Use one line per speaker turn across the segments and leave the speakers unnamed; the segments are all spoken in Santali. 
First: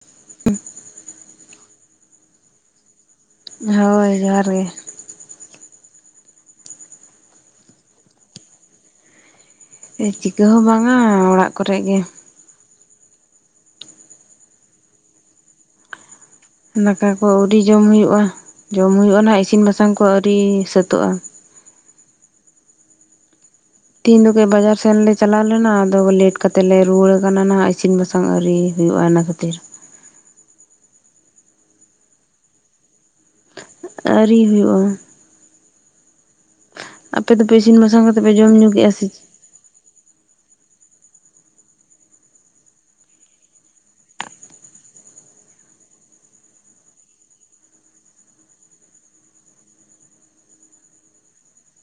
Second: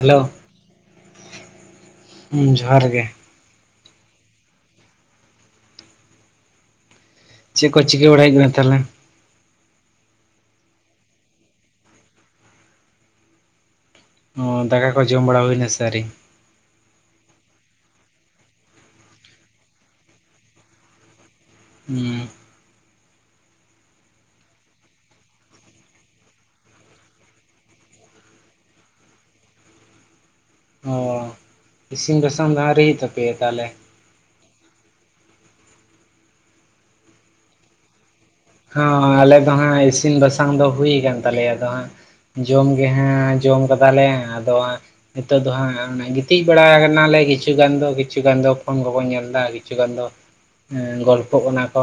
ᱦᱮᱞᱳ ᱦᱩᱸ ᱡᱚᱦᱟᱨ ᱜᱮ᱾
ᱦᱳᱭ ᱡᱚᱦᱟᱨ ᱜᱮ᱾
ᱪᱮᱜ ᱠᱚ ᱪᱤᱠᱟᱹ ᱵᱟᱲᱟᱭ ᱦᱩᱭᱩᱜ ᱠᱟᱱᱟ ᱛᱟᱦᱞᱮ?
ᱪᱮᱫ ᱪᱤᱠᱟᱹ ᱦᱚᱸ ᱵᱟᱝᱟ ᱚᱲᱟᱜ ᱠᱚᱨᱮᱜ ᱜᱮ᱾
ᱚ ᱫᱟᱠᱟ ᱠᱚ ᱡᱚᱢ ᱵᱟᱲᱟ ᱦᱩᱭᱱᱟ ᱥᱮ ᱟᱹᱣᱨᱤ?
ᱫᱟᱠᱟ ᱠᱚ ᱟᱹᱣᱨᱤ ᱡᱚᱢ ᱦᱩᱭᱩᱜᱼᱟ ᱡᱚᱢ ᱦᱩᱭᱩᱜᱼᱟ ᱱᱟᱸᱦᱜ ᱤᱥᱤᱱ ᱵᱟᱥᱟᱝ ᱠᱚ ᱟᱹᱣᱨᱤ ᱥᱟᱹᱛᱟᱹᱜᱼᱟ᱾
[unintelligible]
ᱛᱤᱦᱤᱧ ᱫᱚ ᱠᱟᱹᱡ ᱵᱟᱡᱟᱨ ᱥᱮᱱ ᱞᱮ ᱪᱟᱞᱟᱣ ᱞᱮᱱᱟ ᱟᱫᱚ ᱞᱮᱴ ᱠᱟᱛᱮ ᱞᱮ ᱨᱩᱣᱟᱹᱲ ᱟᱠᱟᱱᱟ ᱱᱟᱸᱦᱜ ᱤᱥᱤᱱ ᱵᱟᱥᱟᱝ ᱵᱟᱥᱟᱝ ᱟᱹᱣᱨᱤ ᱦᱩᱭᱩᱜᱼᱟ ᱚᱱᱟ ᱠᱷᱟᱹᱛᱤᱨ᱾
ᱚ ᱤᱥᱤᱱ ᱵᱟᱥᱟᱝ ᱫᱚ ᱟᱹᱣᱨᱤ ᱦᱩᱭᱩᱜ ᱛᱟᱯᱮᱭᱟ ᱛᱟᱦᱞᱮ?
ᱟᱹᱣᱨᱤ ᱦᱩᱭᱩᱜᱼᱟ᱾ ᱟᱯᱮ ᱫᱚᱯᱮ ᱤᱥᱤᱱ ᱵᱟᱥᱟᱝ ᱯᱮ ᱡᱚᱢ ᱧᱩ ᱠᱮᱜᱼᱟ ᱥᱮ
ᱦᱚᱸ ᱟᱞᱮ ᱫᱚ ᱦᱟᱸᱜ ᱤᱥᱤᱱ ᱵᱟᱥᱟᱝ ᱫᱚ ᱦᱩᱭ ᱟᱠᱟᱱ ᱛᱟᱞᱮᱭᱟ᱾ ᱟᱫᱚ ᱦᱟᱸᱜ ᱡᱚᱢ ᱜᱮ ᱦᱟᱸᱜ ᱡᱚᱢ ᱠᱟᱫᱟᱞᱮ ᱟᱫᱚ ᱱᱤᱛᱚᱜ ᱫᱚ ᱦᱟᱸᱜ ᱜᱤᱛᱤᱡ ᱵᱟᱲᱟ ᱠᱟᱱᱟᱞᱮ ᱠᱤᱪᱷᱩ ᱜᱟᱱ ᱫᱚ ᱠᱤᱪᱷᱩ ᱜᱟᱱ ᱫᱚ ᱯᱷᱳᱱ ᱠᱚᱠᱚ ᱧᱮᱞᱫᱟ, ᱠᱤᱪᱷᱩ ᱜᱟᱱ ᱫᱚ ᱜᱚᱞᱯᱚᱜ ᱠᱟᱱᱟ ᱠᱚ᱾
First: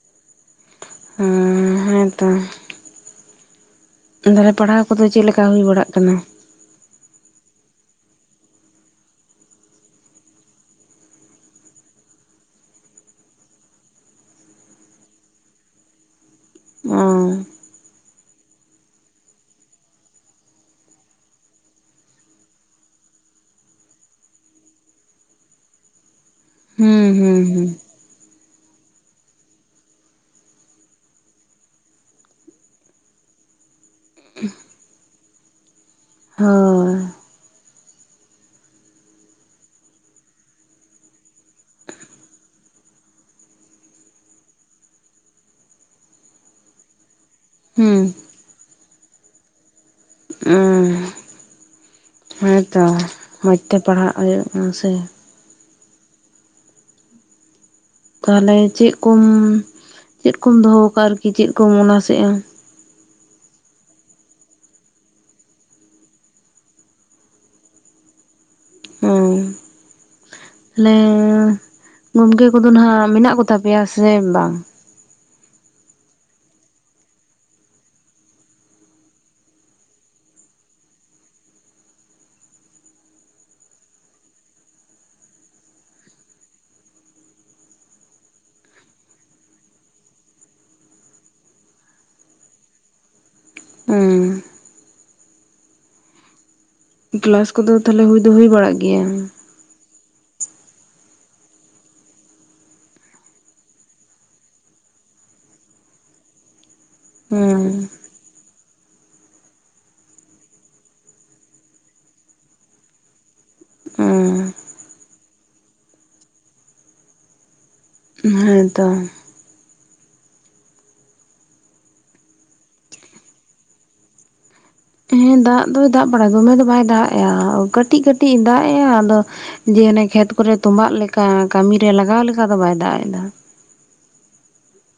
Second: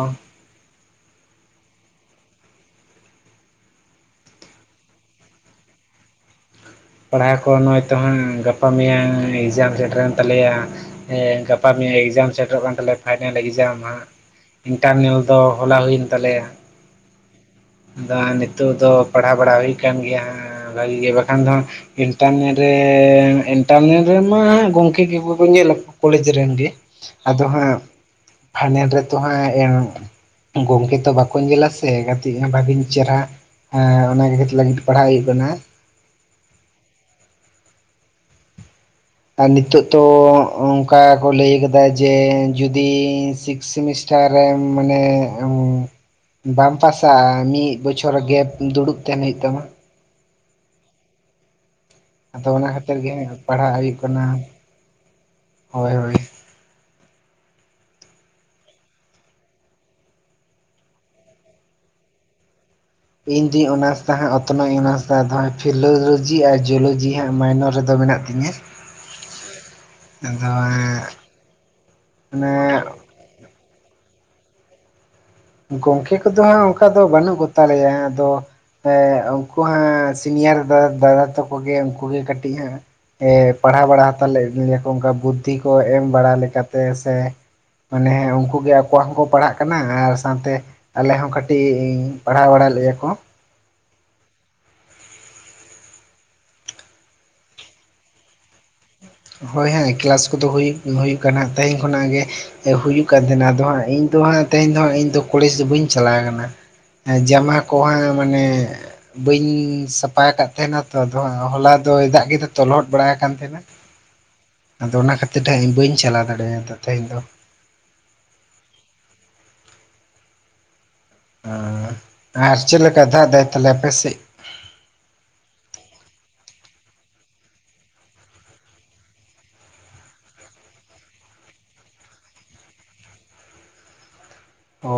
ᱦᱮᱸ ᱛᱚ ᱛᱟᱦᱞᱮ ᱯᱟᱲᱦᱟᱣ ᱠᱚᱫᱚ ᱪᱮᱫ ᱞᱮᱠᱟ ᱦᱩᱭ ᱵᱟᱲᱟᱜ ᱠᱟᱱᱟ?
ᱯᱟᱲᱦᱟᱣ ᱠᱚ ᱱᱚᱜᱼᱚᱭ ᱛᱚ ᱦᱟᱸᱜ ᱜᱟᱯᱟ ᱢᱮᱭᱟᱝ ᱮᱠᱡᱟᱢ ᱥᱮᱴᱮᱨᱮᱱ ᱛᱟᱞᱮᱭᱟ ᱦᱮᱸ ᱜᱟᱯᱟ ᱢᱮᱭᱟᱝ ᱮᱠᱡᱟᱢ ᱥᱮᱴᱮᱨᱚᱜ ᱠᱟᱱ ᱛᱟᱞᱮᱭᱟ ᱯᱷᱟᱭᱱᱮᱞ ᱮᱠᱡᱟᱢ ᱦᱟᱸᱜ ᱤᱱᱴᱟᱨᱱᱮᱞ ᱫᱚ ᱦᱚᱞᱟ ᱦᱩᱭᱮᱱ ᱛᱟᱞᱮᱭᱟ
ᱚ
ᱟᱫᱚ ᱦᱟᱸᱜ ᱱᱤᱛᱚᱜ ᱫᱚ ᱯᱟᱲᱦᱟᱣ ᱵᱟᱲᱟ ᱦᱩᱭᱩᱜ ᱠᱟᱱ ᱜᱮᱭᱟ ᱦᱟᱸᱜ ᱵᱷᱟᱜᱤ ᱜᱮ ᱵᱟᱠᱷᱟᱱ ᱫᱚ ᱤᱱᱴᱟᱨᱱᱮᱞ ᱨᱮ ᱤᱱᱴᱟᱨᱱᱮᱞ ᱨᱮᱢᱟ ᱜᱚᱢᱠᱮ ᱜᱮᱠᱚ ᱠᱚ ᱧᱮᱞ ᱟᱠᱚ ᱠᱚᱞᱮᱡᱽ ᱨᱮᱱ ᱜᱮ
ᱦᱩᱸ ᱦᱩᱸ
ᱟᱫᱚ
ᱦᱩᱸ
ᱦᱟᱸᱜ ᱯᱷᱟᱭᱱᱮᱞ ᱨᱮᱛᱚ ᱦᱟᱸᱜ ᱜᱚᱢᱠᱮ ᱛᱚ ᱵᱟᱠᱚ ᱧᱮᱞᱟ ᱥᱮ ᱠᱟᱹᱴᱤᱡ ᱵᱷᱟᱹᱜᱤ ᱪᱮᱨᱦᱟ ᱮᱸ ᱚᱱᱟ ᱠᱷᱟᱛᱤᱨ ᱞᱟᱹᱜᱤᱫ ᱯᱟᱲᱦᱟᱜ ᱦᱩᱭᱩᱜ ᱠᱟᱱᱟ
ᱦᱳᱭ
ᱟᱨ ᱱᱤᱛᱳᱜ ᱛᱚ ᱚᱱᱠᱟ ᱠᱚ ᱞᱟᱹᱭ ᱠᱟᱫᱟ ᱡᱮ ᱡᱩᱫᱤ ᱥᱤᱠᱥ ᱥᱮᱢᱤᱥᱴᱟᱨ ᱴᱟᱨᱮ ᱢᱟᱱᱮ ᱵᱟᱢ ᱯᱟᱥᱟ ᱢᱤᱫ
ᱦᱩᱸ
ᱵᱚᱪᱷᱚᱨ ᱜᱮᱯ ᱫᱩᱲᱩᱵ ᱛᱟᱦᱮᱸᱱ ᱦᱩᱭᱩᱜ ᱛᱟᱢᱟ
ᱚ
ᱟᱫᱚ ᱚᱱᱟ ᱠᱷᱟᱹᱛᱤᱨ ᱜᱮ ᱦᱟᱸᱜ ᱯᱟᱲᱦᱟᱜ ᱦᱩᱭᱩᱜ ᱠᱟᱱᱟ ᱦᱳᱭ ᱦᱳᱭ
ᱛᱟᱦᱚᱞᱮ ᱪᱮᱫ ᱠᱚᱢ ᱪᱮᱫ ᱠᱚᱢ ᱫᱚᱦᱚ ᱟᱠᱟᱜᱼᱟ ᱟᱨᱠᱤ ᱪᱮᱫ ᱠᱚᱢ ᱚᱱᱟᱥᱮᱜᱼᱟ?
ᱤᱧ ᱫᱩᱧ ᱚᱱᱟᱨᱥᱫᱟ ᱦᱟᱸᱜ ᱚᱛᱱᱚᱜ ᱤᱧ ᱚᱱᱟᱨᱥ ᱫᱟ ᱟᱫᱚ ᱯᱷᱤᱞᱳᱞᱚᱡᱤ ᱟᱨ ᱡᱤᱭᱳᱞᱚᱡᱤ ᱦᱟᱸᱜ ᱢᱟᱭᱱᱚᱨ ᱨᱮᱫᱚ ᱢᱮᱱᱟᱜ ᱛᱤᱧᱟ
ᱚ ᱛᱟᱞᱦᱮ ᱜᱚᱢᱠᱮ ᱠᱚᱫᱚ
ᱚᱱᱟ
ᱱᱟᱼᱦᱟᱸᱜ ᱢᱮᱱᱟᱜ ᱠᱚᱼᱼ ᱛᱟᱯᱮᱭᱟ ᱥᱮ ᱵᱟᱝ?
ᱜᱚᱝᱠᱮ ᱠᱚᱫᱚ ᱦᱟᱸᱜ ᱚᱱᱠᱟ ᱫᱚ ᱵᱟᱹᱱᱩᱜ ᱠᱚᱛᱟᱞᱮᱭᱟ ᱟᱫᱚ ᱮᱸᱜ ᱩᱱᱠᱩ ᱦᱟᱸᱜ ᱥᱤᱱᱤᱭᱟᱨ ᱫᱟᱫᱟ ᱫᱟᱫᱟ ᱛᱟᱠᱚᱜᱮ ᱩᱱᱠᱩ ᱜᱮ ᱠᱟᱹᱴᱤᱡ ᱦᱟᱸᱜ ᱦᱮᱸ ᱯᱟᱲᱦᱟᱣ ᱵᱟᱲᱟ ᱦᱟᱛᱟᱞᱮᱫ ᱞᱮᱭᱟᱠᱚ ᱚᱱᱠᱟ ᱵᱩᱫᱽᱫᱷᱤ ᱠᱚ ᱮᱢ ᱵᱟᱲᱟ ᱞᱮᱠᱟᱛᱮ ᱥᱮ ᱢᱟᱱᱮ ᱩᱱᱠᱩ ᱜᱮ ᱟᱠᱚᱣᱟᱜ ᱦᱚᱸᱠᱚ ᱯᱟᱲᱦᱟᱜ ᱠᱟᱱᱟ ᱟᱨ ᱥᱟᱶᱛᱮ ᱟᱞᱮ ᱦᱚᱸ ᱠᱟᱹᱴᱤᱡ ᱯᱟᱲᱦᱟᱣ ᱵᱟᱲᱟᱭᱮᱫ ᱞᱮᱭᱟ ᱠᱚ
ᱦᱩᱸ ᱠᱮᱞᱟᱥ ᱠᱚᱫᱚ ᱛᱟᱞᱦᱮ ᱦᱩᱭ ᱫᱚ ᱦᱩᱭ ᱵᱟᱲᱟᱜ ᱜᱮᱭᱟ?
ᱦᱳᱭ ᱦᱟᱸᱜ ᱠᱮᱞᱟᱥ ᱠᱚᱫᱚ ᱦᱩᱭ ᱦᱩᱭᱩᱜ ᱠᱟᱱᱟ ᱛᱮᱦᱮᱧ ᱠᱷᱚᱱᱟᱜ ᱜᱮ ᱦᱩᱭᱩᱜ ᱠᱟᱱ ᱛᱟᱦᱮᱱᱟ ᱟᱫᱚ ᱦᱟᱸᱜ ᱤᱧ ᱫᱚ ᱦᱟᱸᱜ ᱛᱮᱦᱮᱧ ᱫᱚ ᱦᱟᱸᱜ ᱤᱧ ᱫᱚ ᱠᱚᱞᱡᱽ ᱫᱚ ᱵᱟᱹᱧ ᱪᱟᱞᱟᱣ ᱠᱟᱱᱟ ᱮᱸ ᱡᱟᱢᱟ
ᱦᱮᱸ
ᱠᱚ ᱦᱟᱸᱜ ᱢᱟᱱᱮ ᱵᱟᱹᱧ ᱥᱟᱯᱟ ᱟᱠᱟᱫ ᱛᱟᱦᱮᱸᱱᱟ ᱛᱚ ᱟᱫᱚ ᱦᱚᱞᱟ ᱫᱚᱭ ᱫᱟᱜ ᱠᱮᱫᱟ ᱛᱚ ᱞᱚᱦᱚᱫ ᱵᱟᱲᱟ ᱠᱟᱱ ᱛᱟᱦᱮᱱᱟ ᱟᱫᱚ ᱚᱱᱟ ᱠᱷᱟᱹᱛᱤᱨ ᱛᱮ ᱦᱟᱸᱜ ᱤᱧ ᱵᱟᱹᱧ ᱪᱟᱞᱟᱣ ᱫᱟᱲᱮᱭᱟᱫᱟ ᱛᱮᱦᱮᱧ ᱫᱚ
ᱦᱮᱸᱛᱚ
ᱚᱻ ᱟᱨ ᱪᱮᱫ ᱞᱮᱠᱟ ᱫᱟᱜ ᱫᱟᱭ ᱛᱟᱞᱦᱮ ᱟᱯᱮᱥᱮᱫ?
ᱦᱮᱸ ᱫᱟᱜ ᱫᱚᱭ ᱫᱟᱜ ᱵᱟᱲᱟᱭᱟ ᱫᱚᱢᱮ ᱫᱚ ᱵᱟᱭ ᱫᱟᱜ ᱮᱼᱟ ᱠᱟᱹᱴᱤᱡ ᱠᱟᱹᱴᱤᱡ ᱮ ᱫᱟᱜ ᱮᱼᱟ ᱟᱫᱚ ᱡᱮ ᱚᱱᱮ ᱠᱷᱮᱛ ᱠᱚᱨᱮ ᱛᱚᱸᱵᱟᱜ ᱞᱮᱠᱟ ᱠᱟᱹᱢᱤ ᱨᱮ ᱞᱟᱜᱟᱣ ᱞᱮᱠᱟ ᱫᱚ ᱵᱟᱭ ᱫᱟᱜ ᱮᱫᱟ
ᱚ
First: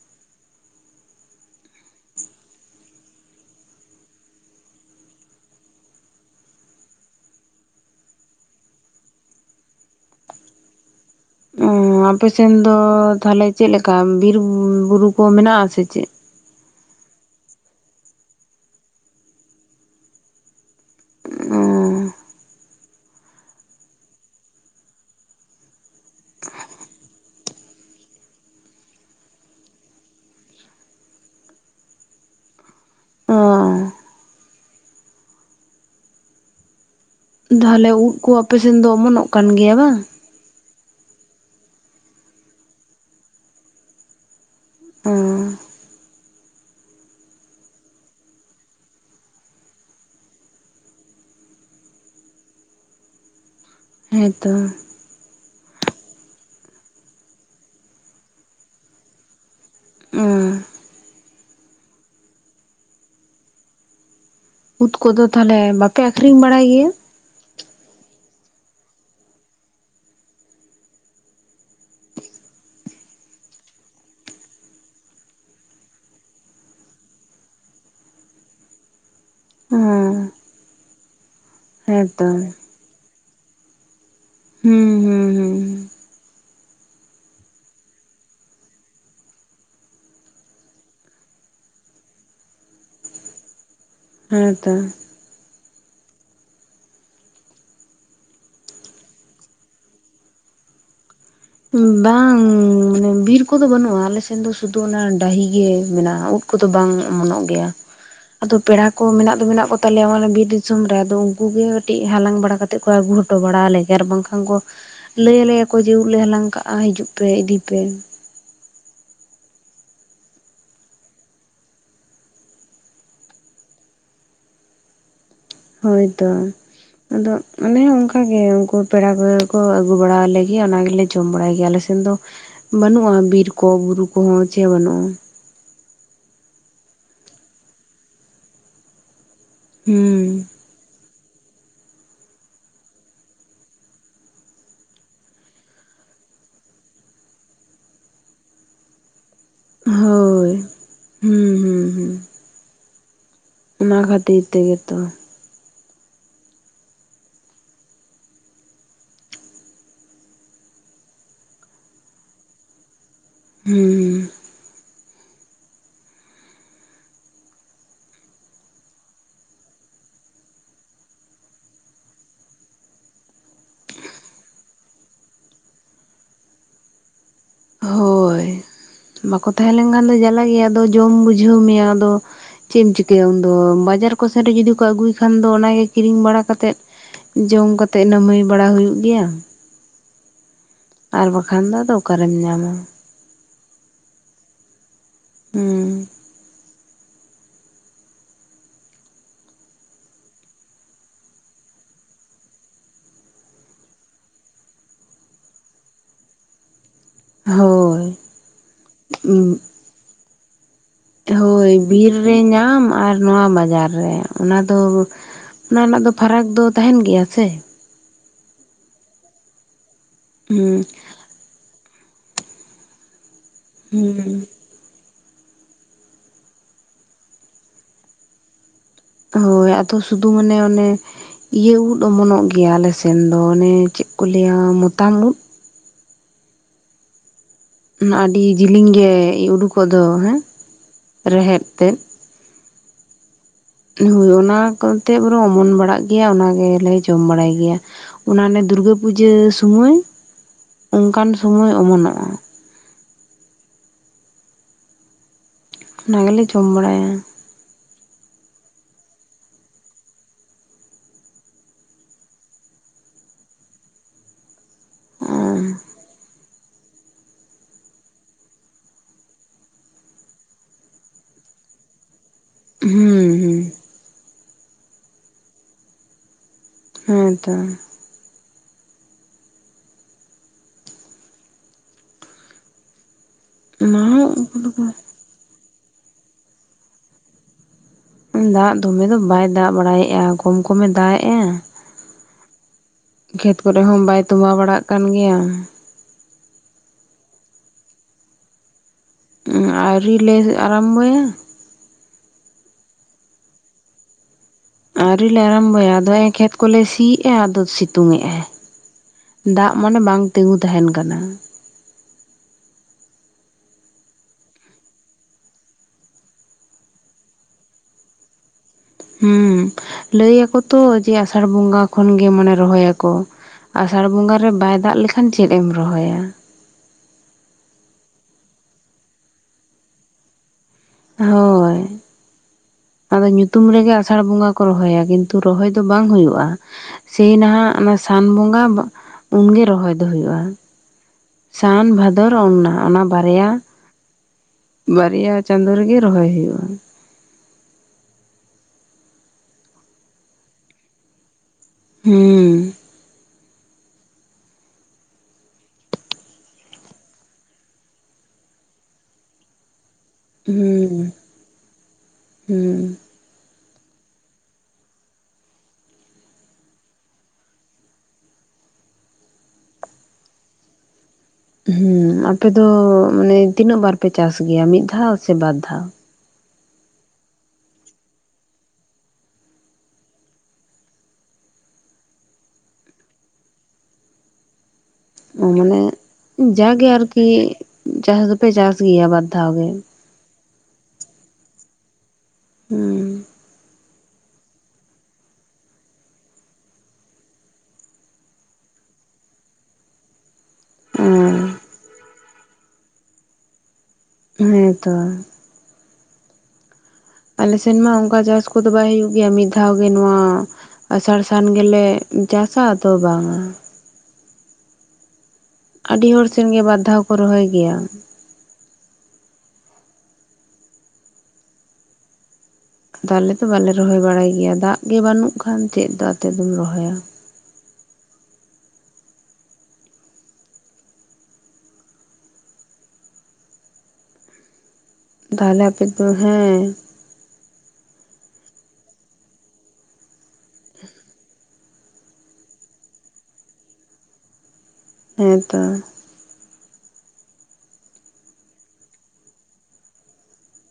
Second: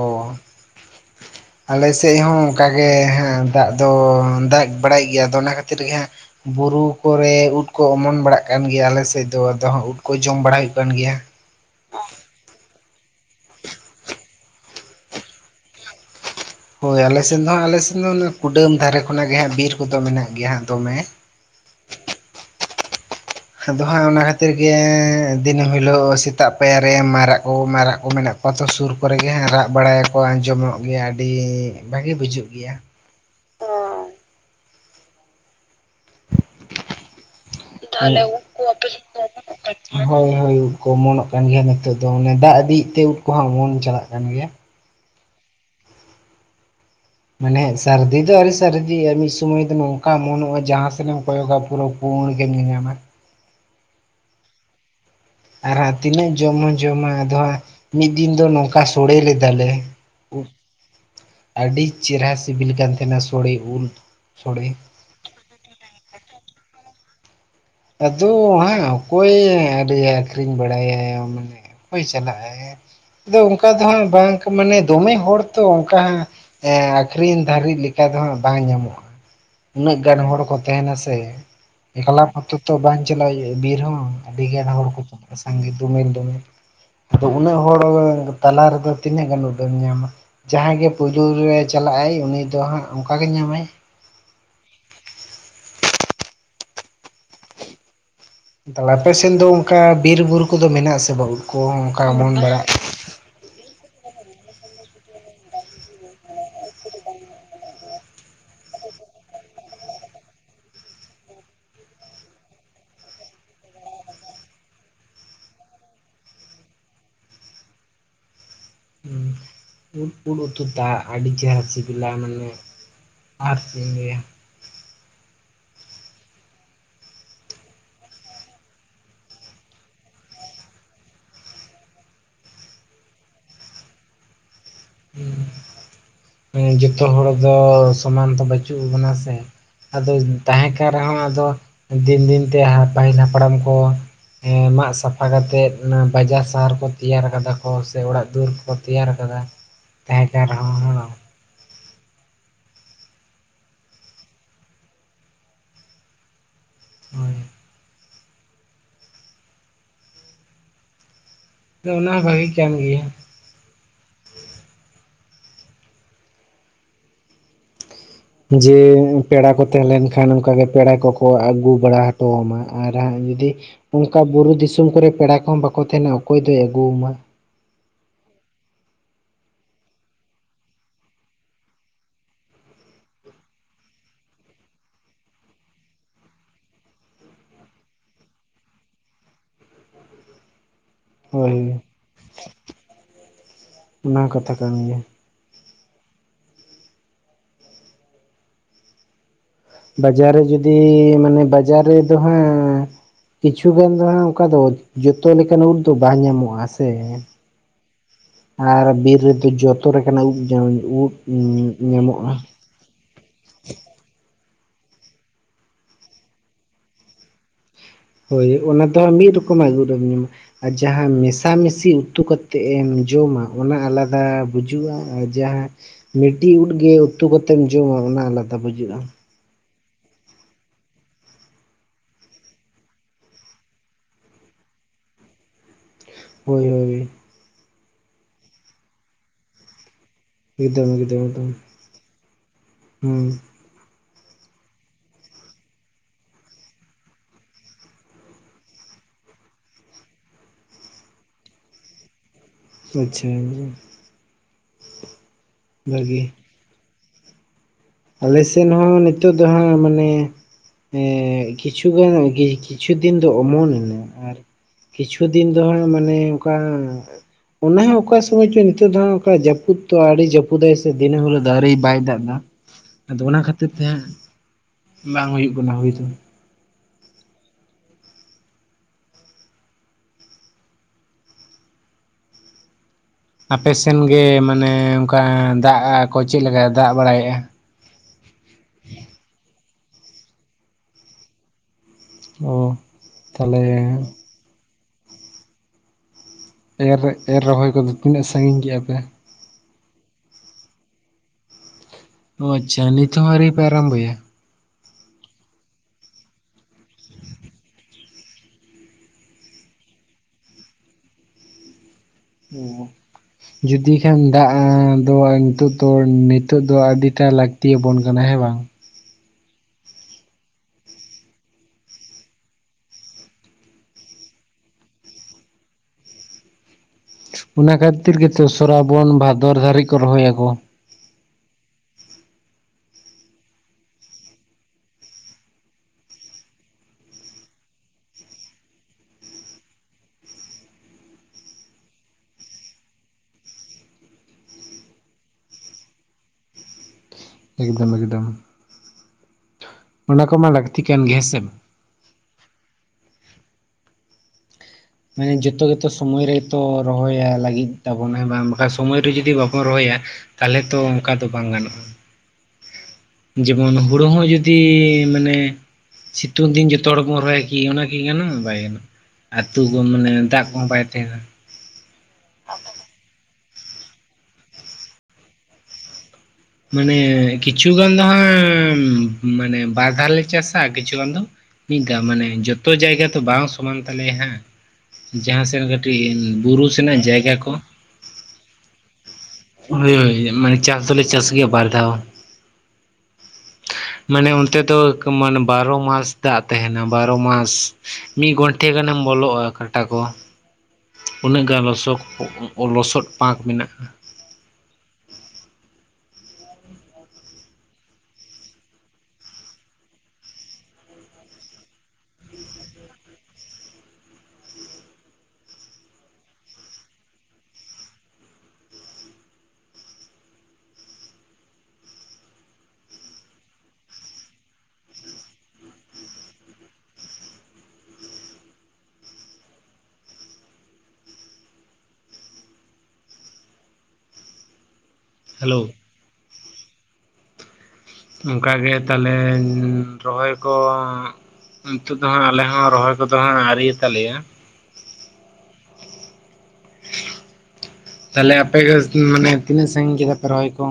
ᱟᱞᱮ ᱥᱮᱫ ᱦᱚᱸ ᱚᱱᱠᱟᱜᱮ ᱦᱟᱸᱜ ᱫᱟᱜ ᱫᱚ ᱫᱟᱜ ᱵᱟᱲᱟᱭ ᱜᱮᱭᱟ ᱟᱫᱚ ᱚᱱᱟ ᱠᱷᱟᱹᱛᱤᱨ ᱜᱮ ᱦᱟᱸᱜ ᱵᱩᱨᱩ ᱠᱚᱨᱮ ᱩᱫ ᱠᱚ ᱚᱢᱚᱱ ᱵᱟᱲᱟᱜ ᱠᱟᱱ ᱜᱮᱭᱟ ᱟᱞᱮᱥᱮᱫ ᱫᱚ ᱟᱫᱚ ᱦᱟᱸᱜ ᱩᱫ ᱠᱚ ᱡᱚᱢ ᱵᱟᱲᱟ ᱦᱩᱭᱩᱜ ᱠᱟᱱ ᱜᱮᱭᱟ
ᱟᱯᱮᱥᱱ ᱫᱚ ᱛᱟᱦᱚᱞᱮ ᱪᱮᱫ ᱞᱮᱠᱟ ᱵᱤᱨ ᱵᱩᱨᱩ ᱠᱚ ᱢᱮᱱᱟᱜᱼᱟ ᱥᱮ ᱪᱮᱫ?
ᱦᱳᱭ ᱟᱞᱮᱥᱮᱱ ᱫᱚ ᱦᱟᱸᱜ ᱟᱞᱮᱥᱮᱱ ᱫᱚ ᱚᱱᱟ ᱠᱩᱰᱟᱹᱢ ᱫᱷᱟᱨᱮ ᱠᱷᱚᱱᱟᱜ ᱜᱮ ᱦᱟᱸᱜ ᱵᱤᱨ ᱠᱚᱫᱚ ᱢᱮᱱᱟᱜ ᱜᱮᱭᱟ ᱦᱟᱸᱜ ᱫᱚᱢᱮ
ᱚ
ᱟᱫᱚ ᱦᱟᱸᱜ ᱚᱱᱟ ᱠᱷᱟᱹᱛᱤᱨ ᱜᱮ ᱫᱤᱱᱟᱹᱢ ᱦᱤᱞᱳᱜ ᱥᱮᱛᱟᱜ ᱯᱟᱭᱟᱨ ᱨᱮ ᱢᱟᱨᱟᱜ ᱠᱚ ᱢᱟᱨᱟᱜ ᱠᱚ ᱢᱮᱱᱟᱜ ᱟᱛᱳ ᱥᱩᱨ ᱠᱚᱨᱮ ᱜᱮ ᱦᱟᱸᱜ ᱨᱟᱜ ᱵᱟᱲᱟᱭᱟᱠᱚ ᱟᱸᱡᱚᱢᱚᱜ ᱜᱮᱭᱟ ᱟᱹᱰᱤ ᱵᱷᱟᱹᱜᱮ ᱵᱩᱡᱩᱜ ᱜᱮᱭᱟ
ᱚ
ᱛᱟᱞᱦᱮ ᱩᱫ ᱠᱚ ᱟᱯᱮᱥᱮᱫ ᱫᱚ ᱚᱢᱚᱱᱚᱜ ᱠᱟᱱ ᱜᱮᱭᱟ? ᱦᱳᱭ ᱦᱳᱭ ᱠᱚ ᱚᱢᱚᱱᱚᱜ ᱠᱟᱱ ᱜᱮᱭᱟ ᱱᱤᱛᱚᱜ ᱫᱚ ᱚᱱᱮ ᱫᱟᱜ ᱤᱫᱤᱭᱜ ᱛᱮ ᱩᱫ ᱠᱚᱦᱚᱸ ᱚᱢᱚᱱ ᱪᱟᱞᱟᱜ ᱠᱟᱱ ᱜᱮᱭᱟ
ᱚ
ᱢᱟᱱᱮ ᱥᱟᱹᱨᱫᱤ ᱫᱚ ᱟᱣᱨᱤ ᱥᱟᱹᱨᱫᱤᱜᱼᱟ ᱟᱨ ᱢᱤᱫ ᱥᱩᱢᱚᱭ ᱫᱚ ᱱᱚᱝᱠᱟ ᱚᱢᱚᱱᱚᱜᱼᱟ ᱡᱟᱦᱟᱸᱥᱮᱫ ᱮᱢ ᱠᱚᱭᱚᱜᱟ ᱯᱩᱨᱟᱹ ᱯᱳᱸᱲ ᱜᱮᱢ ᱧᱮᱧᱟᱢᱟ
ᱦᱮᱸ ᱛᱚ᱾
ᱟᱨ ᱦᱟᱸᱜ ᱛᱤᱱᱟᱹᱜ ᱡᱚᱢ ᱦᱚᱸ ᱡᱚᱢᱟ ᱟᱫᱚ ᱦᱟᱸᱜ ᱢᱤᱫ ᱫᱤᱱ ᱫᱚ ᱱᱚᱝᱠᱟ ᱥᱳᱲᱮ ᱞᱮᱫᱟᱞᱮ᱾
ᱚ
ᱩᱫ ᱟᱹᱰᱤ ᱪᱮᱨᱦᱨᱟ ᱥᱤᱵᱤᱞ ᱠᱟᱱ ᱛᱟᱦᱮᱱᱟ ᱥᱚᱲᱮ ᱩᱫ ᱥᱚᱲᱮ᱾
ᱩᱫ ᱠᱚᱫᱚ ᱛᱟᱦᱞᱮ ᱵᱟᱯᱮ ᱟᱠᱷᱨᱤᱧ ᱵᱟᱲᱟᱭ ᱜᱮᱭᱟ?
ᱟᱫᱚ ᱦᱟᱸᱜ ᱚᱠᱚᱭᱮ ᱟᱫᱚᱭ ᱟᱹᱠᱷᱨᱤᱧ ᱵᱟᱲᱟᱭᱟᱭ ᱢᱟᱱᱮ ᱚᱠᱚᱭ ᱪᱟᱞᱟᱜ-ᱟᱭ? ᱟᱫᱚ ᱚᱝᱠᱟ ᱫᱚ ᱦᱟᱸᱜ ᱵᱟᱝ ᱢᱟᱱᱮ ᱫᱚᱢᱮ ᱦᱚᱲ ᱛᱚ ᱚᱝᱠᱟ ᱦᱟᱸᱜ᱾ ᱦᱮᱸ ᱟᱹᱠᱷᱨᱤᱧ ᱫᱷᱟᱹᱨᱤᱡ ᱞᱮᱠᱟ ᱫᱚ ᱦᱟᱸᱜ ᱵᱟᱝ ᱧᱟᱢᱚᱜᱼᱟ᱾
ᱚ
ᱩᱱᱟᱹᱜ ᱜᱟᱱ ᱦᱚᱲ ᱠᱚ ᱛᱟᱦᱮᱱᱟ ᱥᱮ ᱮᱠᱞᱟ
ᱦᱮᱸᱛᱚ
ᱢᱚᱛᱚ ᱛᱚ ᱵᱟᱝ ᱪᱟᱞᱟᱣ ᱦᱩᱭᱩᱜᱼᱟ ᱵᱤᱨ ᱦᱚᱸ᱾ ᱟᱹᱰᱤᱜᱟᱱ
ᱦᱩᱸ
ᱦᱚᱲ ᱠᱚ
ᱦᱩᱸ ᱦᱩᱸ
ᱥᱟᱸᱜᱮ ᱫᱚᱢᱮᱞ ᱫᱚᱢᱮᱞ᱾ ᱟᱫᱚ ᱩᱱᱟᱹᱜ ᱦᱚᱲ ᱛᱟᱞᱟ ᱨᱮᱫᱚ ᱛᱤᱱᱟᱹᱜ ᱜᱟᱱ ᱩᱫ-ᱮᱢ ᱧᱟᱢᱟ? ᱡᱟᱦᱟᱸᱭ ᱜᱮ ᱯᱳᱭᱞᱳ ᱨᱮᱭ ᱪᱟᱞᱟᱜᱼᱟᱭ ᱩᱱᱤ ᱫᱚ ᱦᱟᱸᱜ ᱚᱱᱠᱟ ᱜᱮ ᱧᱟᱢᱟᱭ᱾
ᱦᱮᱸ ᱛᱚ᱾
ᱛᱟᱦᱞᱮ ᱟᱯᱮᱥᱮᱱ ᱫᱚ ᱚᱱᱠᱟ ᱵᱤᱨ ᱵᱩᱨᱩ ᱠᱚᱫᱚ ᱢᱮᱱᱟᱜ-ᱟ ᱥᱮ ᱵᱟᱹᱱᱩᱜ-ᱟ?
ᱵᱟᱝ ᱢᱟᱱᱮ ᱵᱤᱨ ᱠᱚᱫᱚ ᱵᱟᱹᱱᱩᱜ-ᱟ ᱟᱞᱮᱥᱮᱱ ᱫᱚ ᱥᱩᱫᱷᱩ ᱚᱱᱟ ᱰᱟᱹᱦᱤ ᱜᱮ ᱢᱮᱱᱟᱜ-ᱟ ᱩᱫ ᱠᱚᱫᱚ ᱵᱟᱝ ᱚᱢᱚᱱᱚᱜ ᱜᱮᱭᱟ᱾ ᱟᱫᱚ ᱯᱮᱲᱟ ᱠᱚ ᱢᱮᱱᱟᱜ ᱫᱚ ᱢᱮᱱᱟᱜ ᱠᱚᱛᱟᱞᱮᱭᱟ ᱚᱱᱮ ᱵᱤᱨ ᱫᱤᱥᱚᱢ ᱨᱮ ᱟᱫᱚ ᱩᱝᱠᱩᱜᱮ ᱠᱟᱹᱴᱤᱡ ᱦᱟᱞᱟᱝ ᱵᱟᱲᱟ ᱠᱟᱛᱮᱫ᱾ ᱠᱟᱛᱮᱜ ᱠᱚ ᱟᱹᱜᱩ ᱦᱚᱴᱚ ᱵᱟᱲᱟ ᱟᱞᱮ ᱜᱮᱭᱟ ᱟᱨ ᱵᱟᱝᱠᱷᱟᱱ ᱠᱚ ᱞᱟᱹᱭ ᱟᱞᱮᱭᱟ ᱠᱚ ᱡᱮ ᱩᱫ ᱞᱮ ᱦᱟᱞᱟᱝ ᱠᱟᱜ-ᱟ ᱦᱤᱡᱩᱜ ᱯᱮ ᱤᱫᱤ ᱯᱮ᱾
ᱦᱩᱸ, ᱩᱫ ᱩᱫ ᱩᱛᱩᱴᱟᱜ ᱟᱹᱰᱤ ᱪᱮᱦᱨᱟ ᱥᱤᱵᱤᱞᱟ ᱢᱟᱱᱮ᱾ ᱟᱨ ᱪᱮᱫ ᱤᱧ ᱞᱟᱹᱭᱟ?
ᱦᱳᱭ ᱛᱚ᱾ ᱟᱫᱚ ᱚᱱᱮ ᱚᱱᱠᱟ ᱜᱮ ᱩᱱᱠᱩ ᱯᱮᱲᱟ ᱠᱚ ᱠᱚ ᱟᱹᱜᱩ ᱵᱟᱲᱟ ᱟᱞᱮᱜᱮ, ᱚᱱᱟ ᱜᱮᱞᱮ ᱡᱚᱢ ᱵᱟᱲᱟᱭ ᱜᱮᱭᱟ ᱟᱞᱮ ᱥᱮᱫ᱾ ᱥᱮᱫ ᱫᱚ ᱵᱟᱹᱱᱩᱜᱼᱟ ᱵᱤᱨ ᱠᱚ ᱵᱩᱨᱩ ᱠᱚᱦᱚᱸ ᱪᱮᱫ ᱵᱟᱹᱱᱩᱜᱼᱟ᱾
ᱡᱚᱛᱚ ᱦᱚᱲ ᱫᱚ ᱥᱚᱢᱟᱱ ᱛᱚ ᱵᱟᱹᱪᱩᱜᱵᱱᱟ ᱥᱮ? ᱟᱫᱚ
ᱦᱩᱸ
ᱛᱟᱦᱮᱸ ᱠᱟᱱ ᱨᱮᱦᱚᱸ ᱟᱫᱚ, ᱫᱤᱱ ᱫᱤᱱᱛᱮ ᱯᱟᱹᱦᱤᱞ ᱦᱟᱯᱲᱟᱢ ᱠᱚ ᱦᱮᱸ ᱢᱟᱜ ᱥᱟᱯᱷᱟ ᱠᱟᱛᱮᱜ ᱵᱟᱡᱟᱨ ᱥᱟᱦᱟᱨ ᱠᱚ ᱛᱮᱭᱟᱨ ᱟᱠᱟᱫᱟ ᱠᱚ ᱥᱮ ᱚᱲᱟᱜ ᱫᱩᱣᱟᱹᱨ ᱠᱚ ᱛᱮᱭᱟᱨ ᱟᱠᱟᱫᱟ᱾ ᱛᱟᱦᱮᱸ ᱠᱟᱱ
ᱦᱳᱭ
ᱨᱮᱦᱚᱸ ᱦᱚᱲ
ᱦᱩᱸ ᱦᱩᱸ ᱦᱩᱸ᱾ ᱚᱱᱟ ᱠᱷᱟᱹᱛᱤᱨ ᱛᱮᱜᱮ ᱛᱚ,
ᱦᱳᱭ, ᱟᱫᱚ ᱚᱱᱟ ᱦᱚᱸ ᱵᱷᱟᱜᱤ ᱠᱟᱱ ᱜᱮᱭᱟ᱾
ᱦᱩᱸ
ᱡᱮ ᱯᱮᱲᱟ ᱠᱚ ᱛᱟᱦᱮᱸ ᱞᱮᱱᱠᱷᱟᱱ ᱚᱱᱠᱟᱜᱮ ᱯᱮᱲᱟ ᱠᱚ ᱠᱚ ᱟᱹᱜᱩ ᱵᱟᱲᱟ ᱦᱚᱴᱚ ᱟᱢᱟ ᱟᱨ ᱦᱟᱸᱜ ᱡᱩᱫᱤ ᱚᱱᱠᱟ ᱵᱩᱨᱩ ᱫᱤᱥᱚᱢ ᱠᱚᱨᱮ ᱯᱮᱲᱟ ᱠᱚᱦᱚᱸ ᱵᱟᱠᱚ ᱛᱟᱦᱮᱱᱟ ᱚᱠᱚᱭ ᱫᱚᱭ ᱟᱹᱜᱩᱣ ᱟᱢᱟ᱾
ᱦᱳᱭ ᱵᱟᱠᱚ ᱛᱟᱦᱮᱸ ᱞᱮᱱᱠᱷᱟᱱ ᱫᱚ ᱡᱟᱞᱟ ᱜᱮᱭᱟ ᱟᱫᱚ ᱡᱚᱢ ᱵᱩᱡᱷᱟᱹᱣ ᱢᱮᱭᱟ ᱟᱫᱚ, ᱪᱮᱫ ᱮᱢ ᱪᱤᱠᱟᱹᱭᱟ ᱩᱱᱫᱚ ᱵᱟᱡᱟᱨ ᱠᱚᱥᱮᱱ ᱨᱮ ᱡᱚᱫᱤ ᱠᱚ ᱟᱹᱜᱩᱭ ᱠᱷᱟᱱ ᱫᱚ ᱚᱱᱟᱜᱮ ᱠᱤᱨᱤᱧ ᱵᱟᱲᱟ ᱠᱟᱛᱮᱫ ᱡᱚᱢ ᱠᱟᱛᱮᱜ ᱱᱟᱢᱟᱹᱭ ᱵᱟᱲᱟ ᱦᱩᱭᱩᱜ ᱜᱮᱭᱟ᱾ ᱟᱨ ᱵᱟᱠᱷᱟᱱ
ᱦᱳᱭ
ᱫᱚ ᱟᱫᱚ ᱚᱠᱟᱨᱮᱢ ᱧᱟᱢᱟ᱾
ᱚᱱᱟ ᱦᱚᱸ ᱠᱟᱛᱷᱟ ᱠᱟᱱ ᱜᱮᱭᱟ
ᱦᱩᱸ
ᱵᱟᱡᱟᱨ ᱨᱮ ᱡᱩᱫᱤ ᱢᱟᱱᱮ ᱵᱟᱡᱟᱨ ᱨᱮᱫᱚ ᱦᱮᱸ ᱠᱤᱪᱷᱩ ᱜᱟᱱ ᱫᱚ ᱦᱟᱜ ᱚᱱᱠᱟ ᱫᱚ ᱡᱚᱛᱚ ᱞᱮᱠᱟᱱ ᱩᱫᱽ ᱫᱚ ᱵᱟᱝ ᱧᱟᱢᱚᱜᱼᱟ ᱥᱮᱼᱼ
ᱦᱳᱭ
ᱟᱨ ᱵᱤᱨ ᱨᱮᱫᱚ ᱡᱚᱛᱚ ᱞᱮᱠᱟᱱᱟᱜ ᱩᱵ ᱡᱮᱢᱚᱱ ᱩᱵ
ᱦᱳᱭ ᱵᱤᱨ ᱨᱮ ᱧᱟᱢ ᱟᱨᱼᱼ ᱱᱚᱣᱟ ᱵᱟᱡᱟᱨ ᱨᱮ ᱚᱱᱟ ᱫᱚ ᱚᱱᱟ ᱨᱮᱱᱟᱜ ᱫᱚ ᱯᱷᱟᱨᱟᱠ ᱫᱚ ᱛᱟᱦᱮᱱ ᱜᱮᱭᱟ ᱥᱮᱼᱼ
ᱦᱳᱭ, ᱚᱱᱟ ᱫᱚ ᱦᱟᱸ ᱢᱤᱫ ᱨᱚᱠᱚᱢᱟᱜ ᱩᱫ ᱮᱢ ᱧᱟᱢᱟ ᱟᱨ
ᱦᱩᱸ
ᱡᱟᱸᱦᱟᱸ ᱢᱮᱥ ᱟᱛ ᱢᱤᱥᱤ ᱩᱛᱩ ᱠᱟᱛᱮ ᱮᱢ ᱡᱚᱢᱟ ᱚᱱᱟ ᱟᱞᱟᱫᱟ
ᱦᱩᱸ
ᱵᱩᱡᱼᱼ ᱵᱩᱡᱩᱜᱼᱟ ᱟᱨ ᱡᱟᱦᱟᱸ ᱢᱤᱴᱤᱡ ᱩᱫ ᱜᱮ ᱩᱛᱩ ᱠᱟᱛᱮᱢ ᱡᱚᱢᱟ ᱚᱱᱟ ᱟᱞᱟᱫᱟ ᱵᱩᱡᱩᱜᱼᱟ᱾
ᱦᱳᱭ, ᱟᱫᱚ ᱥᱩᱫᱩ ᱢᱟᱱᱮ ᱚᱱᱮ ᱤᱭᱟᱹ ᱩᱫ ᱚᱢᱚᱱᱚᱜ ᱜᱮᱭᱟ ᱟᱞᱮᱥᱱ ᱫᱚ ᱚᱱᱮ ᱪᱮᱫ ᱠᱚ ᱞᱟᱹᱭᱟ ᱢᱚᱛᱟᱢ ᱩᱫ
ᱦᱳᱭ ᱦᱳᱭ
ᱟᱹᱰᱤ ᱡᱤᱞᱤᱧ ᱜᱮ ᱩᱰᱩᱠᱚᱜ ᱫᱚ ᱦᱮᱸ
ᱢᱤᱫᱫᱚᱢ ᱮᱠᱫᱚᱢ ᱦᱮᱸ
ᱨᱮᱦᱮᱫ ᱛᱮᱫ ᱚᱱᱟ ᱠᱚᱛᱮ ᱵᱚᱞᱮ ᱚᱢᱚᱱ ᱵᱟᱲᱟᱜ ᱜᱮᱭᱟ ᱚᱱᱟ ᱜᱮᱞᱮ ᱡᱚᱢ ᱵᱟᱲᱟᱭ ᱜᱮᱭᱟ᱾ ᱚᱱᱟᱚᱱᱮ ᱫᱩᱨᱜᱟᱹ ᱯᱩᱡᱟᱹ ᱥᱩᱢᱚᱭ ᱚᱱᱠᱟᱱ ᱥᱩᱢᱚᱭ ᱚᱢᱚᱱᱚᱜᱼᱟ᱾
ᱟᱪᱪᱷᱟ
ᱚᱱᱟ
ᱵᱷᱟᱹᱜᱤ
ᱜᱮᱞᱮ ᱡᱚᱢ ᱵᱟᱲᱟ ᱭᱟ,
ᱟᱞᱮ ᱥᱮᱫ ᱦᱚᱸ ᱱᱤᱛᱚᱜ ᱫᱚ ᱦᱟᱸᱜ ᱢᱟᱱᱮ ᱠᱤᱪᱷᱩ ᱜᱟᱱ ᱠᱤᱪᱷᱩ ᱫᱤᱱ ᱫᱚ ᱚᱢᱚᱱᱮᱱᱟ ᱟᱨ ᱠᱤᱪᱷᱩ ᱫᱤᱱ
ᱟᱨ
ᱫᱚ ᱦᱟᱸᱜ ᱢᱟᱱᱮ ᱚᱱᱠᱟ ᱚᱱᱟ ᱦᱚᱸᱚᱸ ᱚᱠᱟ ᱥᱚᱢᱚᱭ ᱪᱚ ᱱᱤᱛᱚᱜ ᱫᱚᱚᱱ ᱡᱟᱹᱯᱩᱫ ᱛᱚ ᱟᱹᱰᱤ ᱡᱟᱹᱯᱩᱫᱟᱭ ᱥᱮ ᱫᱤᱱᱟᱹ ᱦᱤᱞᱳᱜ ᱫᱟᱨᱮ ᱵᱟᱭ ᱫᱟᱜ ᱮᱫᱟ᱾ ᱟᱫᱚ ᱚᱱᱟ ᱠᱷᱟᱹᱛᱤᱨ
ᱦᱩᱸ
ᱛᱮ ᱦᱟᱸᱜ ᱵᱟᱝ ᱦᱩᱭᱩᱜ ᱠᱟᱱᱟ ᱦᱩᱭ ᱫᱚ᱾
ᱦᱮᱸ ᱛᱚ,
ᱟᱯᱮᱥᱮᱫ
ᱚᱱᱟ
ᱜᱮ
ᱦᱚᱸ ᱩᱱᱠᱩ
ᱢᱟᱱᱮ
ᱫᱚᱠᱚ
ᱚᱱᱠᱟ ᱫᱟᱜ ᱠᱚ ᱪᱮᱫᱞᱮᱠᱟ ᱫᱟᱜ ᱵᱟᱲᱟᱭᱮᱫᱼᱟ?
ᱫᱟᱜ ᱫᱚᱢᱮ ᱫᱚ ᱵᱟᱭ ᱫᱟᱜ ᱵᱟᱲᱟᱭᱮᱫᱼᱟ ᱠᱚᱢ ᱠᱚᱢᱮ ᱫᱟᱜ ᱮᱜᱼᱟ᱾
ᱚ
ᱠᱷᱮᱛ
ᱛᱟᱦᱚᱞᱮ
ᱠᱚᱨᱮ ᱦᱚᱸ ᱵᱟᱭ ᱛᱚᱵᱟᱣ ᱵᱟᱲᱟᱜ ᱠᱟᱱ ᱜᱮᱭᱟ᱾
ᱮᱨ ᱮᱨ ᱨᱚᱦᱚᱭ ᱠᱚ ᱫᱚ ᱛᱤᱱᱟᱹᱜ ᱥᱟᱺᱜᱤᱧ ᱠᱮᱫᱼᱟ ᱯᱮ
ᱟᱹᱣᱨᱤᱞᱮ ᱟᱨᱟᱢᱵᱚᱭᱟ
ᱚ ᱟᱪᱪᱷᱟ ᱱᱤᱛᱚᱜ ᱦᱚᱸ ᱟᱣᱨᱤ ᱯᱮ ᱟᱨᱚᱢᱵᱷᱚᱭᱟ?
ᱟᱹᱣᱨᱤᱤᱞ ᱞᱮ ᱟᱨᱟᱢᱵᱚᱭᱟ ᱟᱫᱚ ᱠᱷᱮᱛ ᱠᱚᱞᱮ ᱥᱤᱭᱼᱟ ᱟᱫᱚ ᱥᱤᱛᱩᱝ ᱮᱼᱟ᱾ ᱫᱟᱜ ᱢᱟᱱᱮ ᱵᱟᱝ ᱛᱤᱸᱜᱩ ᱛᱟᱦᱮᱱ ᱠᱟᱱᱟ᱾
ᱳᱻ ᱡᱩᱫᱤ ᱠᱷᱟᱱ ᱫᱟᱜ ᱮᱸ ᱫᱟᱹᱲᱟ ᱱᱤᱛᱚᱜ ᱫᱚ ᱱᱤᱛᱚᱜ ᱫᱚ ᱟᱹᱰᱤᱴᱟᱜ ᱞᱟᱹᱠᱛᱤᱭᱟᱵᱚᱱ ᱠᱟᱱᱟ ᱦᱮᱸ ᱵᱟᱝ?
ᱦᱮᱸ ᱞᱟᱹᱭᱟᱠᱚ ᱛᱚ, ᱡᱮ ᱟᱥᱟᱲ ᱵᱚᱸᱜᱟ ᱠᱷᱚᱱᱜᱮ ᱢᱟᱱᱮ ᱨᱚᱦᱚᱭᱟᱠᱚ᱾ ᱟᱥᱟᱲ ᱵᱚᱸᱜᱟ ᱨᱮ ᱵᱟᱭ ᱫᱟᱜ ᱞᱮᱠᱷᱟᱱ ᱪᱮᱫ ᱮᱢ ᱨᱚᱦᱚᱭᱟ᱾
ᱚᱱᱟ ᱠᱷᱟᱹᱛᱤᱨ ᱜᱮᱛᱚ ᱥᱚᱨᱟᱵᱚᱱ ᱵᱷᱟᱫᱚᱨ ᱦᱟᱹᱨᱤᱡ ᱠᱚ ᱨᱚᱦᱚᱭᱟᱠᱚ᱾
ᱦᱳᱭ᱾ ᱟᱫᱚ ᱧᱩᱛᱩᱢ ᱨᱮᱜᱮ ᱟᱥᱟᱲ ᱵᱚᱸᱜᱟ ᱠᱚ ᱨᱚᱦᱚᱭᱟ ᱠᱤᱱᱛᱩ ᱨᱚᱦᱚᱭ ᱫᱚ ᱵᱟᱝ ᱦᱩᱭᱩᱜ-ᱟ᱾ ᱥᱮᱭ ᱱᱟᱦᱟᱜ ᱚᱱᱟ ᱥᱟᱱ ᱵᱚᱸᱜᱟ ᱩᱱᱜᱮ ᱨᱚᱦᱚᱭ ᱫᱚ ᱦᱩᱭᱩᱜ-ᱟ᱾ ᱥᱟᱱ ᱵᱷᱟᱫᱚᱨ ᱚᱱᱱᱟ, ᱚᱱᱟ ᱵᱟᱨᱭᱟ᱾ ᱵᱟᱨᱭᱟ ᱪᱟᱸᱫᱚ ᱨᱮᱜᱮ ᱨᱚᱦᱚᱭ ᱦᱩᱭᱩᱜ-ᱟ᱾
ᱮᱠᱫᱚᱢ ᱮᱠᱫᱚᱢ, ᱚᱱᱟ ᱠᱚᱢᱟ ᱞᱟᱹᱠᱛᱤ ᱠᱟᱱ ᱜᱮ ᱦᱮᱸ ᱥᱮ᱾
ᱦᱩᱸ᱾
ᱢᱟᱱᱮ ᱡᱚᱛᱚ ᱜᱮᱛᱚ ᱥᱚᱢᱚᱭ ᱨᱮᱛᱚ ᱨᱚᱦᱚᱭᱟ ᱞᱟᱹᱜᱤᱫ ᱛᱟᱵᱚᱱᱟ ᱦᱮᱸ ᱵᱟᱝ ᱵᱟᱠᱷᱟᱱ ᱥᱚᱢᱚᱭ ᱨᱮ ᱡᱩᱫᱤ ᱵᱟᱵᱚᱱ ᱨᱚᱦᱚᱭᱟ᱾ ᱛᱟᱦᱞᱮ ᱛᱚ ᱚᱝᱠᱟ
ᱦᱩᱸ
ᱫᱚ ᱵᱟᱝ ᱜᱟᱱᱚᱜ-ᱟ᱾
ᱦᱩᱸ᱾
ᱡᱮᱢᱚᱱ ᱦᱩᱲᱩ ᱦᱚᱸ ᱡᱩᱫᱤ ᱢᱟᱱᱮ᱾ ᱥᱤᱛᱩᱝ ᱫᱤᱱ ᱡᱚᱛᱚ ᱦᱚᱲ ᱵᱚᱱ ᱨᱚᱦᱚᱭᱟ ᱠᱤ ᱚᱱᱟ ᱠᱤ ᱜᱟᱱᱚᱜ-ᱟ? ᱵᱟᱭ ᱜᱟᱱᱚᱜ-ᱟ᱾ ᱟᱹᱛᱩ ᱠᱚ ᱢᱟᱱᱮ ᱫᱟᱜ ᱠᱚᱦᱚᱸ ᱵᱟᱭ ᱛᱟᱦᱮᱱᱟ᱾
ᱦᱩᱸ, ᱟᱯᱮ ᱫᱚ ᱢᱟᱱᱮ ᱛᱤᱱᱟᱹᱜ ᱵᱟᱨ ᱯᱮ ᱪᱟᱥ ᱜᱮᱭᱟ ᱢᱤᱫ ᱫᱷᱟᱣ ᱥᱮ ᱵᱟᱨ ᱫᱷᱟᱣ?
ᱢᱟᱱᱮ ᱠᱤᱪᱷᱩ ᱜᱟᱱ ᱫᱚ ᱦᱟᱸᱜ ᱢᱟᱱᱮ ᱵᱟᱨ ᱫᱷᱟᱣᱞᱮ ᱪᱟᱥᱟ ᱠᱤᱪᱷᱩ ᱜᱟᱱ ᱫᱚ ᱢᱤᱫ ᱫᱷᱟᱣ᱾ ᱢᱟᱱᱮ ᱡᱚᱛᱚ ᱡᱟᱭᱜᱟ ᱛᱚ ᱵᱟᱝ ᱥᱚᱢᱟᱱ ᱛᱟᱞᱮᱭᱟ ᱦᱟᱸᱜ᱾
ᱚ
ᱡᱟᱦᱟᱸ ᱥᱮᱫ
ᱢᱟᱱᱮ
ᱠᱟᱹᱴᱤᱡ ᱵᱩᱨᱩ
ᱡᱟᱜᱮ
ᱥᱮᱱᱟᱜ
ᱟᱨᱠᱤ
ᱡᱟᱭᱜᱟ ᱠᱚ᱾
ᱪᱟᱥ ᱫᱚᱯᱮ ᱪᱟᱥ ᱜᱮᱭᱟ ᱵᱟᱨ ᱫᱷᱟᱣ ᱜᱮ
ᱦᱳᱭ ᱦᱳᱭ ᱢᱟᱱᱮ ᱪᱟᱥ ᱫᱚᱞᱮ ᱪᱟᱥ ᱜᱮᱭᱟ ᱵᱟᱨ ᱫᱷᱟᱣ᱾
ᱦᱩᱸ᱾
ᱢᱟᱱᱮ ᱚᱱᱛᱮ ᱫᱚ ᱢᱟᱱ ᱵᱟᱨᱚ ᱢᱟᱥ ᱫᱟᱜ ᱛᱟᱦᱮᱱᱟ ᱵᱟᱨᱚ ᱢᱟᱥ᱾ ᱢᱤᱫ ᱜᱚᱱᱴᱷᱮ ᱜᱟᱱᱮᱢ ᱵᱚᱞᱚᱜ-ᱟ ᱠᱟᱴᱟ ᱠᱚ᱾ ᱩᱱᱟᱹᱜ
ᱦᱮᱸ
ᱜᱟᱱ ᱞᱚᱥᱚᱠ ᱞᱚᱥᱚᱫ ᱯᱟᱸᱠ ᱢᱮᱱᱟᱜ-ᱟ᱾
ᱦᱮᱸ ᱛᱚ᱾ ᱟᱞᱮ ᱥᱮᱱ ᱢᱟ ᱚᱱᱠᱟ ᱪᱟᱥ ᱠᱚᱫᱚ ᱵᱟᱭ ᱦᱩᱭᱩᱜᱜ ᱜᱮᱭᱟ ᱢᱤᱫ ᱫᱷᱟᱣ ᱜᱮ ᱱᱚᱣᱟ᱾ ᱟᱥᱟᱲ ᱥᱟᱱ ᱜᱮᱞᱮ ᱪᱟᱥᱟ ᱟᱫᱚ ᱵᱟᱝᱟ᱾ ᱟᱹᱰᱤ ᱦᱚᱲ ᱥᱮᱱ ᱜᱮ ᱵᱟᱨᱫᱷᱟᱣ ᱠᱚ ᱨᱚᱦᱚᱭ ᱜᱮᱭᱟ᱾ ᱟᱞᱮ ᱫᱚ ᱵᱟᱞᱮ ᱨᱚᱦᱚᱭ ᱵᱟᱲᱟᱭ ᱜᱮᱭᱟ ᱫᱟᱜ ᱜᱮ ᱵᱟᱹᱱᱩᱜ ᱠᱷᱟᱱ ᱪᱮᱫ ᱫᱟᱜ ᱛᱮᱫᱚᱢ ᱨᱚᱦᱚᱭᱟ᱾ ᱛᱟᱦᱚᱞᱮ
ᱦᱮᱞᱳ
ᱟᱯᱮᱫᱚ ᱦᱮᱸᱼᱼ
ᱚᱱᱠᱟᱜᱮ ᱛᱟᱦᱞᱮ ᱨᱚᱦᱚᱭ ᱠᱚᱼᱼ ᱱᱤᱛᱚᱜ ᱫᱚ ᱦᱟᱜ ᱟᱞᱮ ᱦᱚᱸ ᱨᱚᱦᱚᱭ ᱠᱚᱫᱚ ᱦᱟᱜ ᱟᱣᱨᱤᱭᱟᱜ ᱛᱟᱞᱮᱭᱟ᱾
ᱦᱮᱸᱛᱚ
ᱛᱟᱦᱞᱮ ᱟᱯᱮ ᱜᱮ ᱢᱟᱱᱮ ᱛᱤᱱᱟᱹᱜ ᱥᱟᱺᱜᱤᱧ ᱠᱮᱫᱟ ᱯᱮ ᱨᱚᱦᱚᱭ ᱠᱚ?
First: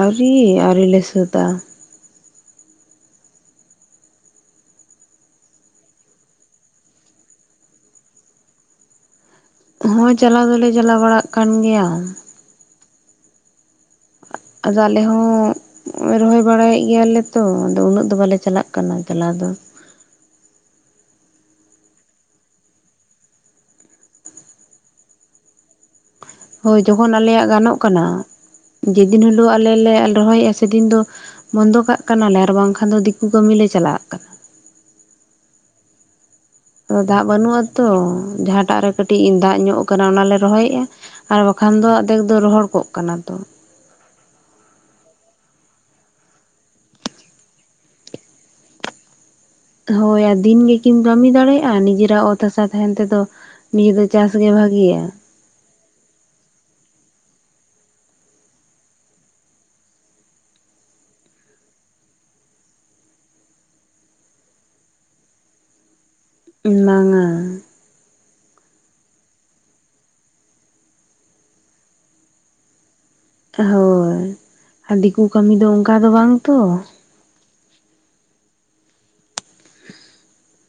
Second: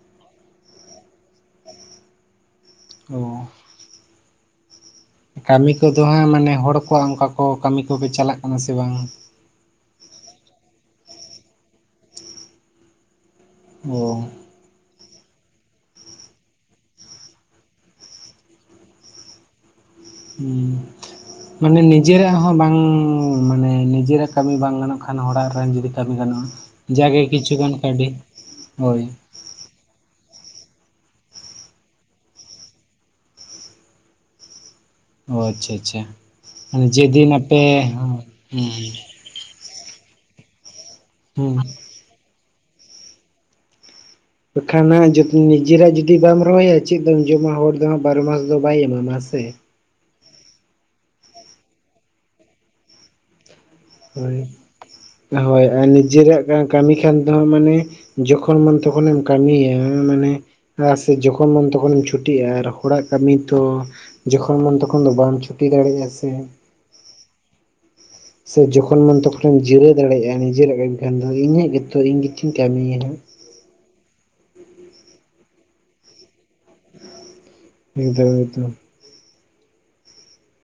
ᱟᱹᱣᱨᱤ ᱟᱹᱣᱤᱞ ᱞᱮ ᱥᱟᱹᱛᱟ
ᱚ ᱠᱟᱹᱢᱤ ᱠᱚᱫᱚ ᱦᱟᱸᱜ ᱢᱟᱱᱮ ᱦᱚᱲ ᱠᱚᱣᱟᱜ ᱚᱱᱠᱟ ᱠᱚ ᱠᱟᱹᱢᱤ ᱠᱚᱜᱮ ᱪᱟᱞᱟᱜ ᱠᱟᱱᱟ ᱥᱮ ᱵᱟᱝ?
ᱦᱚᱸ ᱪᱟᱞᱟᱣ ᱫᱚᱞᱮ ᱪᱟᱞᱟᱣ ᱵᱟᱲᱟᱜ ᱠᱟᱱ ᱜᱮᱭᱟ᱾
ᱚ
ᱟᱫᱚ ᱟᱞᱮ ᱦᱚᱸ ᱨᱚᱦᱚᱭ ᱵᱟᱲᱟᱭᱮᱫ ᱜᱮᱭᱟᱞᱮ ᱛᱚ ᱟᱫᱚ ᱩᱱᱟᱹᱜ ᱫᱚ ᱵᱟᱞᱮ ᱪᱟᱞᱟᱜ ᱠᱟᱱᱟ ᱪᱟᱞᱟᱣ ᱫᱚ᱾
ᱦᱮᱸ᱾ ᱢᱟᱱᱮ ᱱᱤᱡᱮᱨᱟᱜ ᱦᱚᱸ ᱵᱟᱝ ᱢᱟᱱᱮ ᱱᱤᱡᱮᱨᱟᱜ ᱠᱟᱹᱢᱤ ᱵᱟᱝ ᱜᱟᱱᱚᱜ ᱠᱷᱟᱱ ᱦᱚᱲᱟᱜ ᱨᱮᱦᱚ ᱡᱩᱫᱤ ᱠᱟᱹᱢᱤ ᱜᱟᱱᱚᱜᱼᱟ᱾
ᱦᱳᱭ ᱡᱚᱠᱷᱚᱱ
ᱡᱟᱜᱮ
ᱟᱞᱮᱭᱟᱜ
ᱠᱤᱪᱷᱩ
ᱜᱟᱱᱚᱜ
ᱜᱟᱱ
ᱠᱟᱱᱟ
ᱠᱟᱹᱣᱰᱤ ᱦᱳᱭ
ᱡᱮᱫᱤᱱ ᱦᱤᱞᱳᱼᱼ ᱟᱩ ᱟᱞᱮᱞᱮ ᱞᱮ ᱨᱚᱦᱚᱭᱮᱫᱼᱟ ᱥᱮᱫᱤᱱ ᱫᱚ ᱵᱚᱱᱫᱚ ᱠᱟᱜ ᱠᱟᱱᱟᱞᱮ ᱟᱨ ᱵᱟᱝᱠᱷᱟᱱ ᱫᱚ ᱫᱤᱠᱩ ᱠᱟᱹᱢᱤ ᱞᱮ ᱪᱟᱞᱟᱜᱟᱜ ᱠᱟᱱᱟ᱾
ᱚᱻ ᱟᱪᱪᱷᱟ ᱟᱪᱪᱷᱟ᱾ ᱢᱟᱱᱮ
ᱟᱫᱚ ᱫᱟᱜ
ᱡᱮᱫᱤᱱ
ᱵᱟᱹᱱᱩᱜ ᱟᱛᱚ
ᱟᱯᱮ
ᱡᱟᱦᱟᱸᱴᱟᱜ ᱨᱮ ᱠᱟᱹᱴᱤᱡᱼᱼ ᱠᱟᱹᱴᱤᱡᱧ ᱫᱟᱜ ᱧᱚᱜ ᱟᱠᱟᱱᱟ ᱚᱱᱟᱞᱮ ᱨᱚᱦᱚᱭᱮᱫᱼᱟ ᱟᱨ
ᱦᱩᱸ
ᱵᱟᱠᱷᱟᱱ ᱫᱚ ᱟᱫᱷᱮᱠ ᱫᱚ ᱨᱚᱦᱚᱲ ᱠᱚᱜ ᱠᱟᱱᱟ ᱛᱚ
ᱵᱟᱠᱷᱟᱱ ᱱᱤᱡᱮᱨᱟᱜ ᱡᱩᱫᱤ ᱵᱟᱢ ᱨᱚᱦᱚᱭᱟ ᱪᱮᱫ ᱮᱢ ᱡᱚᱢᱟ ᱦᱚᱲ ᱫᱚ ᱵᱟᱨᱚ ᱢᱟᱥ ᱫᱚ ᱵᱟᱭ ᱮᱢᱟᱢᱟ ᱥᱮ᱾
ᱦᱚᱭ ᱟᱨ ᱫᱤᱱᱜᱮ ᱠᱤᱱ ᱠᱟᱹᱢᱤ ᱫᱟᱲᱮᱭᱟᱜ-ᱟ ᱱᱤᱡᱮᱨᱟᱜ ᱚᱛ ᱦᱟᱥᱟ ᱛᱟᱦᱮᱱ ᱛᱮᱫᱚᱼᱼ ᱱᱤᱭᱟᱹ ᱫᱚ ᱪᱟᱥ ᱜᱮ ᱵᱷᱟᱹᱜᱭᱟ᱾
ᱦᱚᱭ ᱟᱨ ᱱᱤᱡᱮᱟᱜ ᱠᱟᱹᱢᱤ ᱠᱷᱟᱱ ᱛᱮᱦᱚᱸ ᱢᱟᱱᱮᱼᱼ ᱡᱚᱠᱷᱚᱱ ᱢᱚᱱ ᱛᱚᱠᱷᱚᱱᱮᱢ ᱠᱟᱹᱢᱤᱭᱟ ᱢᱟᱱᱮ ᱟᱨ ᱥᱮ ᱡᱚᱠᱷᱚᱱᱢ ᱛᱚᱠᱷᱚᱱᱮᱢ ᱪᱷᱩᱴᱤᱜ-ᱟ ᱟᱨ ᱦᱚᱲᱟᱜ ᱠᱟᱹᱢᱤ ᱛᱚᱼᱼ ᱡᱚᱠᱷᱚᱱ ᱢᱚᱱ ᱛᱚᱠᱷᱚᱱ ᱫᱚ ᱵᱟᱢ ᱪᱷᱩᱴᱤ ᱫᱟᱲᱮᱭᱟᱜ-ᱟ ᱥᱮ᱾
ᱵᱟᱝᱼᱟ᱾
ᱥᱮ ᱡᱚᱠᱷᱚᱱ ᱢᱚᱱ ᱛᱚᱠᱷᱚᱱᱮᱢ ᱡᱤᱨᱟᱹᱣ ᱫᱟᱲᱮᱭᱟᱜ-ᱟ ᱱᱤᱡᱮᱨᱟᱜ ᱮᱢ ᱠᱷᱟᱱ ᱫᱚ ᱤᱧᱟᱹᱜ ᱜᱮᱛᱚ ᱤᱧ ᱜᱮᱛᱤᱚᱧ ᱠᱟᱹᱢᱤᱭᱱᱟᱜ᱾
ᱦᱚᱭ ᱟᱨ ᱫᱤᱠᱩ ᱠᱟᱹᱢᱤ ᱫᱚ ᱚᱱᱠᱟ ᱫᱚ ᱵᱟᱝ ᱛᱚ᱾
ᱮᱠᱫᱚᱢ ᱮᱠᱫᱚᱢ